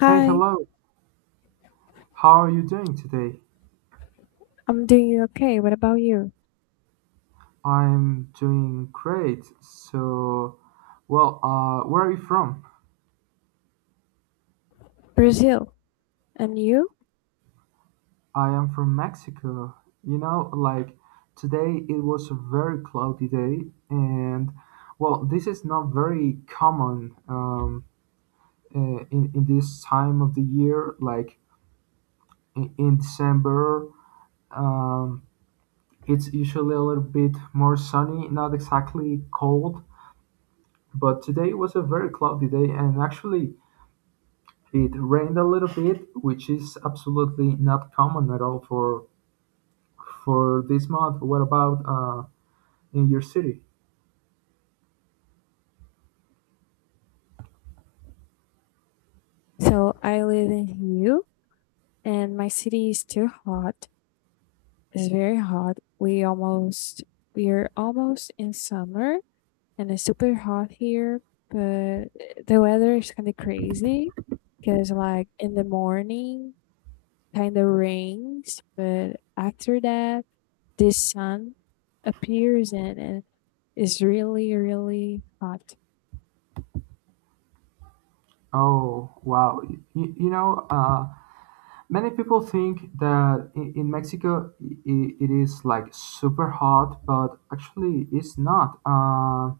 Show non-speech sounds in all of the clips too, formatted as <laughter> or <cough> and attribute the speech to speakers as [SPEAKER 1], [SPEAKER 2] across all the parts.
[SPEAKER 1] Hey,
[SPEAKER 2] Hi,
[SPEAKER 1] hello. How are you doing today?
[SPEAKER 2] I'm doing okay. What about you?
[SPEAKER 1] I'm doing great. So, well, where are you from?
[SPEAKER 2] Brazil. And you?
[SPEAKER 1] I am from Mexico. Like today it was a very cloudy day, and well, this is not very common in this time of the year. Like in December, um, it's usually a little bit more sunny, not exactly cold. But today was a very cloudy day, and actually it rained a little bit, which is absolutely not common at all for this month. What about in your city?
[SPEAKER 2] So I live in Rio and my city is too hot. It's very hot. We are almost in summer and it's super hot here, but the weather is kind of crazy because like in the morning kind of rains, but after that this sun appears and it's really really hot.
[SPEAKER 1] Oh, wow. You, you know, uh, many people think that in Mexico it is like super hot, but actually it's not. Uh,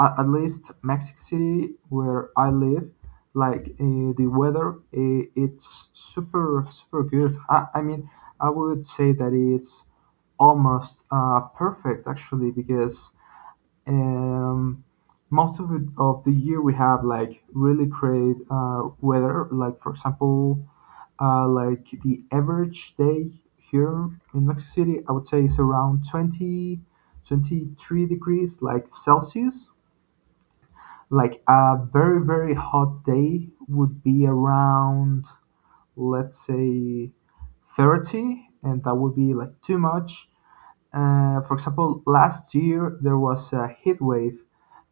[SPEAKER 1] at, at least Mexico City, where I live, like the weather, it's super, super good. I mean, I would say that it's almost perfect actually, because um, most of the year we have like really great weather. Like for example, like the average day here in Mexico City, I would say is around 20, 23 degrees, like Celsius. Like a very very hot day would be around, let's say, 30, and that would be like too much. For example, last year there was a heat wave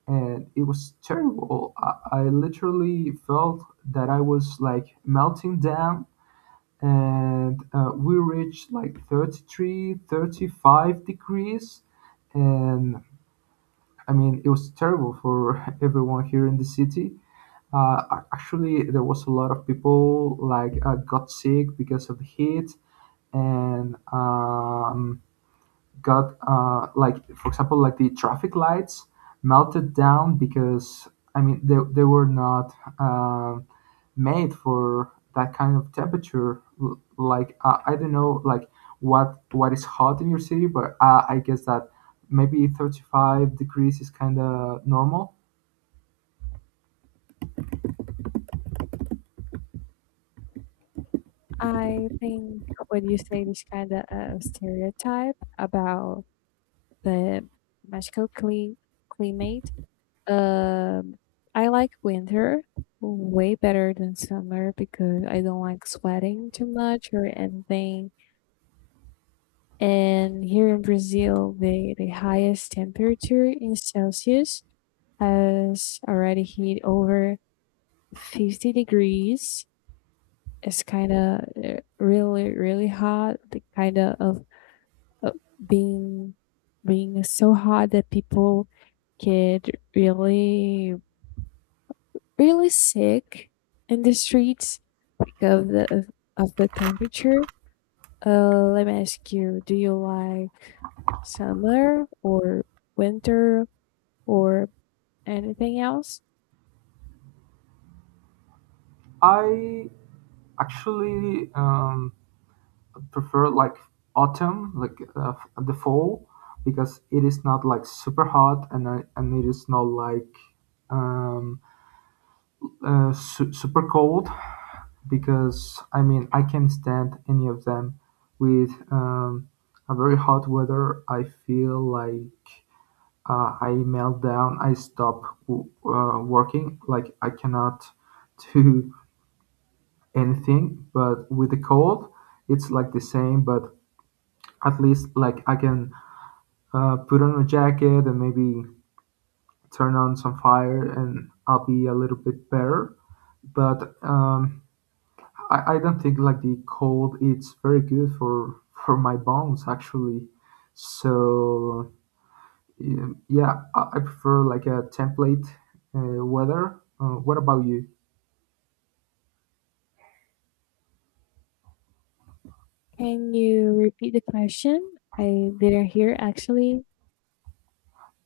[SPEAKER 1] and it was terrible. I literally felt that I was like melting down, and we reached like 33, 35 degrees. And I mean, it was terrible for <laughs> everyone here in the city. Actually, there was a lot of people like got sick because of the heat, and got like for example like the traffic lights melted down because, I mean, they were not um made for that kind of temperature. L- Like, I don't know, like what what is hot in your city, but I guess that maybe 35 degrees is kind of normal.
[SPEAKER 2] I think when you say this kind of stereotype about the Mexico cle climate, um, I like winter way better than summer because I don't like sweating too much or anything. And here in Brazil, the highest temperature in Celsius has already hit over 50 degrees. It's kind of really, really hot, the kind of uh, being being so hot that people get really really sick in the streets because of the temperature. Let me ask you: do you like summer or winter or anything else?
[SPEAKER 1] I actually um, prefer like autumn, like the fall, because it is not like super hot, and it is not like um, super cold. Because, I mean, I can't stand any of them. With a very hot weather, I feel like I melt down. I stop working. Like, I cannot <laughs> do anything. But with the cold, it's like the same. But at least like I can put on a jacket and maybe turn on some fire, and I'll be a little bit better. But I don't think like the cold it's very good for my bones actually. So yeah, I prefer like a template weather. What about you?
[SPEAKER 2] Can you repeat the question? I didn't hear actually.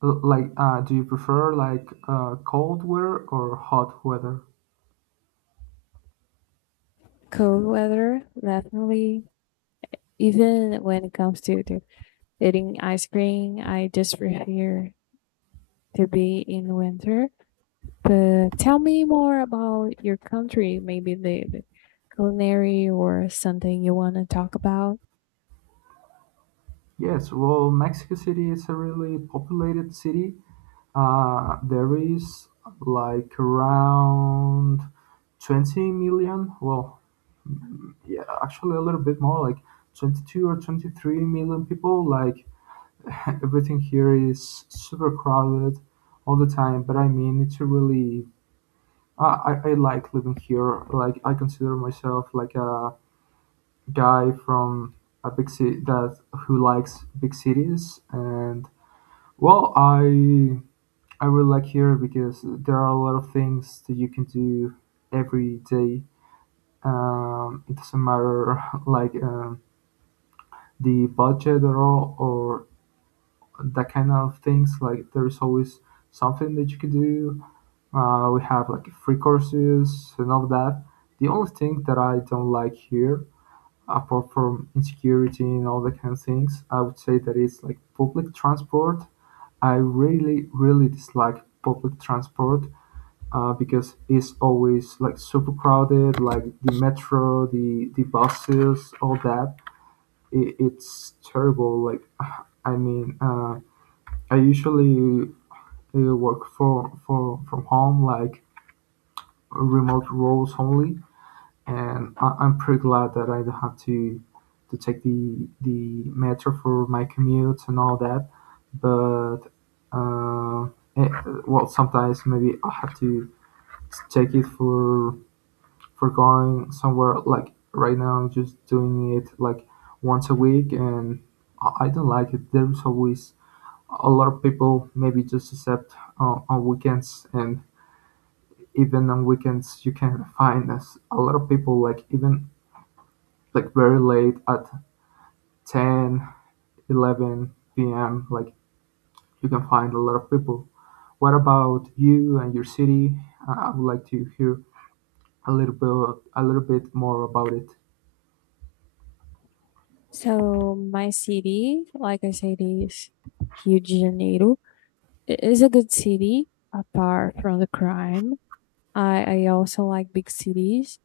[SPEAKER 1] Like, do you prefer like cold weather or hot weather?
[SPEAKER 2] Cold weather, definitely. Even when it comes to eating ice cream, I just prefer to be in winter. But tell me more about your country, maybe the culinary or something you want to talk about.
[SPEAKER 1] Yes, well, Mexico City is a really populated city. There is like around 20 million, well, yeah, actually a little bit more, like 22 or 23 million people. Like, <laughs> everything here is super crowded all the time, but, I mean, it's a really, I like living here. Like, I consider myself like a guy from a big city, that who likes big cities, and, well, I really like here because there are a lot of things that you can do every day. It doesn't matter, <laughs> like, the budget at all, or that kind of things. Like, there's always something that you can do. We have like free courses and all that. The only thing that I don't like here, apart from insecurity and all that kind of things, I would say that it's like public transport. I really, really dislike public transport, because it's always like super crowded, like the metro, the buses, all that. It's terrible. Like, <sighs> I mean, I usually work for from home, like remote roles only, and I'm pretty glad that I don't have to take the metro for my commute and all that. But uh, eh, well, sometimes maybe I have to take it for going somewhere, like right now I'm just doing it like once a week, and I don't like it. There's always a lot of people, maybe just except on weekends, and even on weekends you can find us a lot of people, like even like very late at 10, 11 p.m., like you can find a lot of people. What about you and your city? I would like to hear a little bit a little bit more about it.
[SPEAKER 2] So my city, like I said, is Rio de Janeiro. It is a good city apart from the crime. I also like big cities.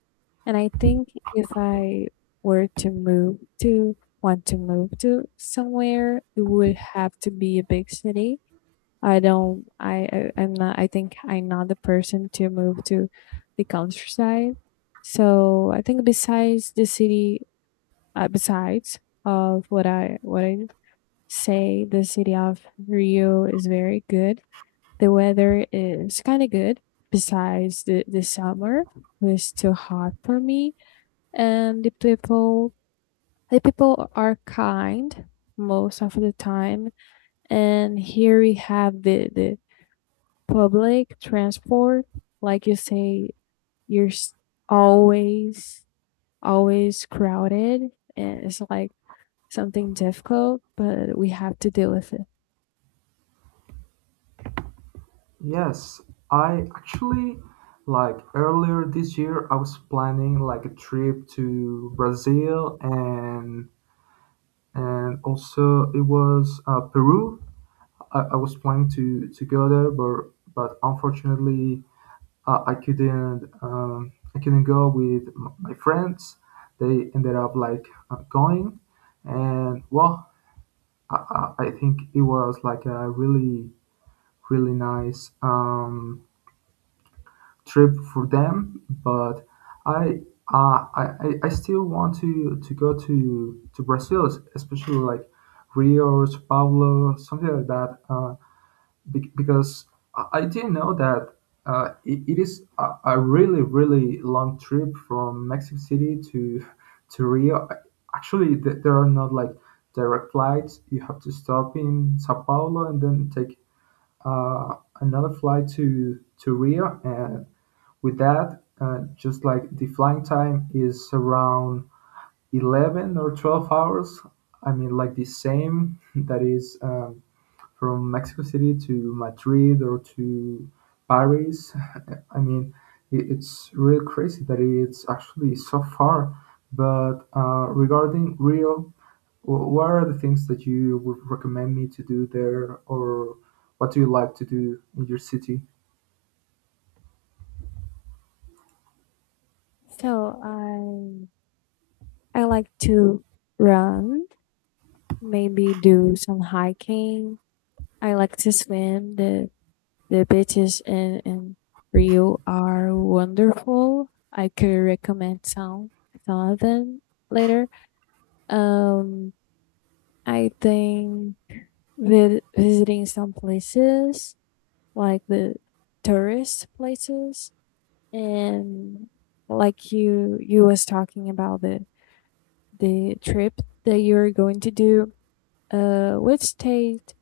[SPEAKER 2] And I think if I were to move to, want to move to somewhere, it would have to be a big city I don't. I, I think I'm not the person to move to the countryside. So I think besides the city, besides of what I say, the city of Rio is very good. The weather is kind of good. Besides the summer, was too hot for me, and the people are kind most of the time. And here we have the public transport, like you say, you're s- always, always crowded and it's like something difficult, but we have to deal with it.
[SPEAKER 1] Yes, I actually, like, earlier this year I was planning like a trip to Brazil, and also it was Peru. I was planning to go there, but unfortunately, I couldn't go with my friends. They ended up like going, and, well, I, I think it was like a really really nice trip for them, but i I still want to go to Brazil, especially like Rio or Sao Paulo, something like that, because I didn't know that it is a really, really long trip from Mexico City to Rio. Actually, there are not like direct flights. You have to stop in Sao Paulo and then take another flight to Rio. And with that, just like the flying time is around 11 or 12 hours. I mean, like the same <laughs> that is from Mexico City to Madrid or to Paris. <laughs> I mean, it's real crazy that it's actually so far. But regarding Rio, what are the things that you would recommend me to do there, or what do you like to do in your city?
[SPEAKER 2] So I like to run, maybe do some hiking. I like to swim. The beaches in Rio are wonderful. I could recommend some of them later. Um I think visiting some places like the tourist places and like you was talking about the trip that you're going to do, uh, which state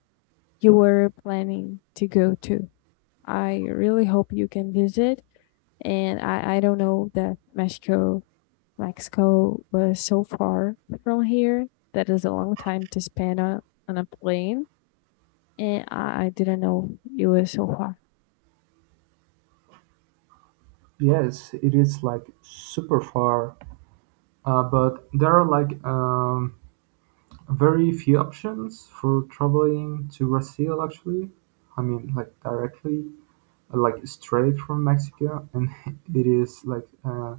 [SPEAKER 2] you were planning to go to. I really hope you can visit, and I don't know that Mexico was so far from here. That is a long time to spend on a plane, and I didn't know it was so far.
[SPEAKER 1] Yes, it is like super far. But there are like, very few options for traveling to Brazil, actually. I mean, like, directly, like straight from Mexico, and <laughs> it is like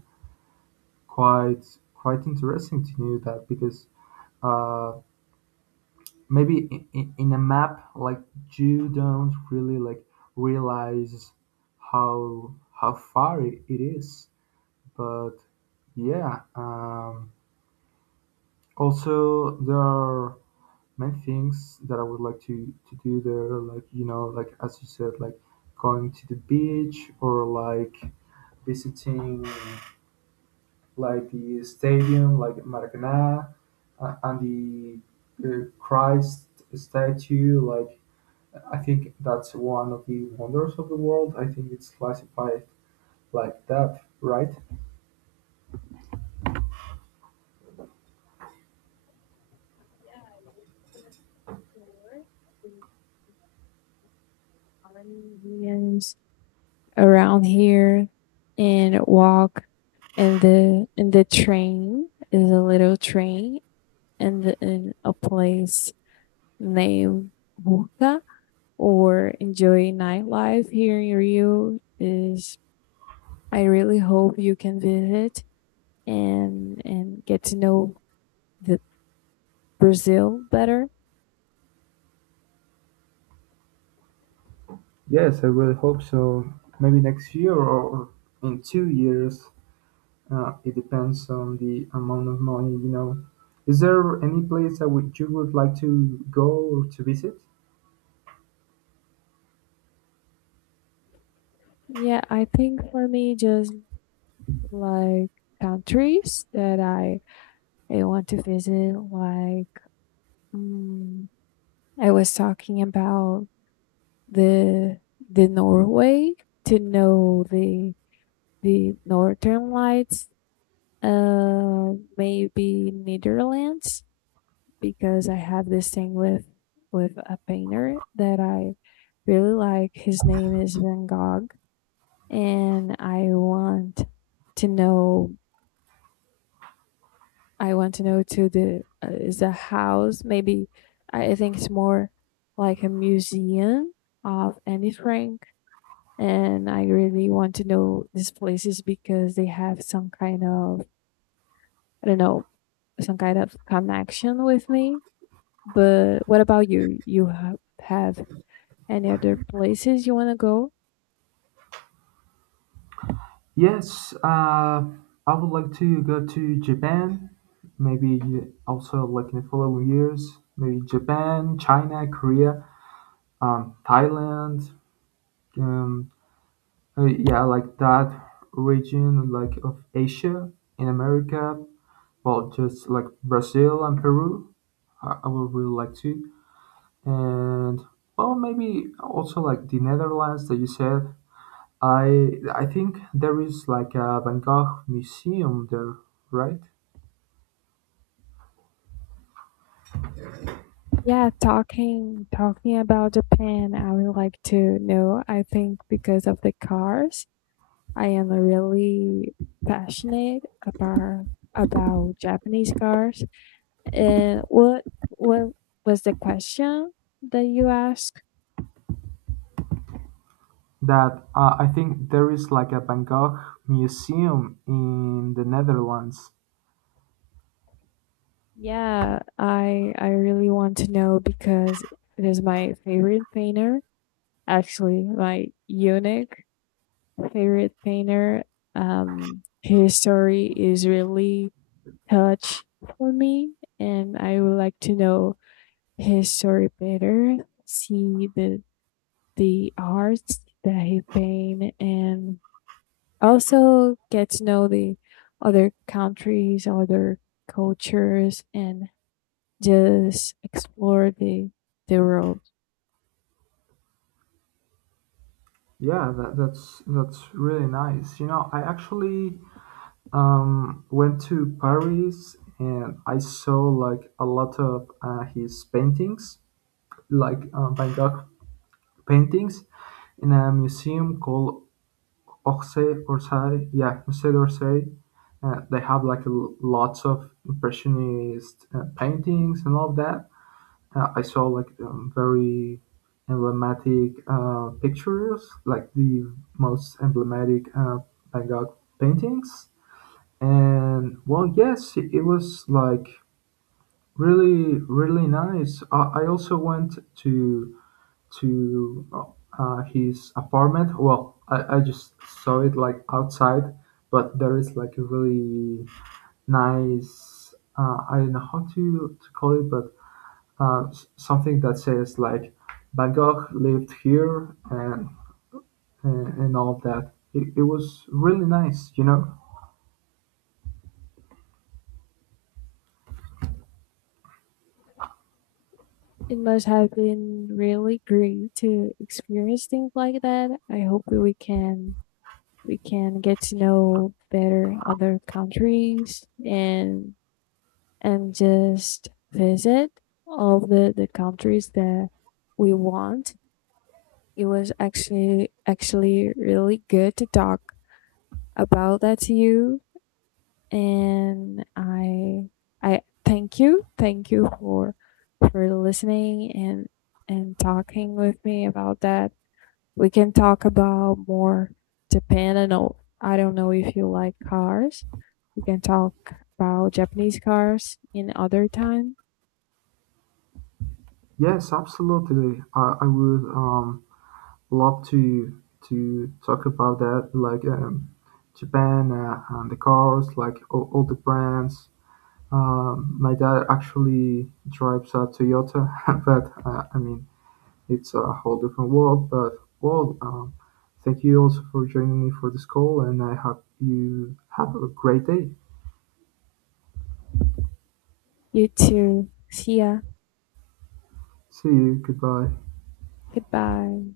[SPEAKER 1] quite quite interesting to know that, because, uh, maybe in a map, like, you don't really like realize how how far it is, but yeah. Also, there are main things that I would like to do there, like, like as you said, like going to the beach, or like visiting like the stadium, like Maracanã, and the Christ statue. Like, I think that's one of the wonders of the world. I think it's classified like that, right?
[SPEAKER 2] Indians around here and walk and the train is a little train and the, in a place named Buca or enjoy nightlife here in Rio is I really hope you can visit and get to know the Brazil better.
[SPEAKER 1] Yes, I really hope so. Maybe next year or in 2 years. It depends on the amount of money. Is there any place that would you would like to go or to visit?
[SPEAKER 2] Yeah, I think for me, just like countries that I want to visit, like, mm I was talking about the the Norway to know the Northern Lights, uh, maybe Netherlands, because I have this thing with a painter that I really like. His name is Van Gogh, and I want to know. I want to know to the is the house maybe. I think it's more like a museum of Anne Frank, and I really want to know these places because they have some kind of, I don't know, some kind of connection with me. But what about you? You have any other places you want to go?
[SPEAKER 1] Yes, I would like to go to Japan. Maybe also like in the following years, maybe Japan, China, Korea, Thailand. Um, yeah, like that region, like, of Asia. In America, well, just like Brazil and Peru. I would really like to. And, well, maybe also like the Netherlands that you said. I think there is like a Van Gogh museum there, right?
[SPEAKER 2] Yeah, talking about Japan, I would like to know. I think because of the cars, I am really passionate about Japanese cars. And what was the question that you asked?
[SPEAKER 1] That, I think there is like a Van Gogh museum in the Netherlands.
[SPEAKER 2] Yeah, I really want to know because it is my favorite painter, actually my unique favorite painter. His story is really touch for me, and I would like to know his story better. See the art that he paint, and also get to know the other countries, other cultures, and just explore the world.
[SPEAKER 1] Yeah, that's really nice. I actually went to Paris and I saw like a lot of his paintings, like Van Gogh paintings, in a museum called yeah, Musée d'Orsay. They have like lots of impressionist paintings and all of that. I saw like, very emblematic pictures, like the most emblematic Van Gogh paintings. And, well, yes, it was like really, really nice. I also went to to his apartment. Well, I just saw it like outside, but there is like a really nice. I don't know how to call it, but, something that says like Van Gogh lived here, and all of that. It was really nice.
[SPEAKER 2] It must have been really great to experience things like that. I hope that we can get to know better other countries and just visit all the countries that we want. It was actually really good to talk about that to you, and I thank you. Thank you for listening and talking with me about that. We can talk about more Japan. I know, I don't know if you like cars. We can talk about Japanese cars in other time.
[SPEAKER 1] Yes, absolutely. I would love to talk about that, like, Japan, and the cars, like all the brands. My dad actually drives a Toyota, <laughs> but, I mean, it's a whole different world. But, well, thank you also for joining me for this call, and I hope you have a great day.
[SPEAKER 2] You too. See ya.
[SPEAKER 1] See you. Goodbye.
[SPEAKER 2] Goodbye.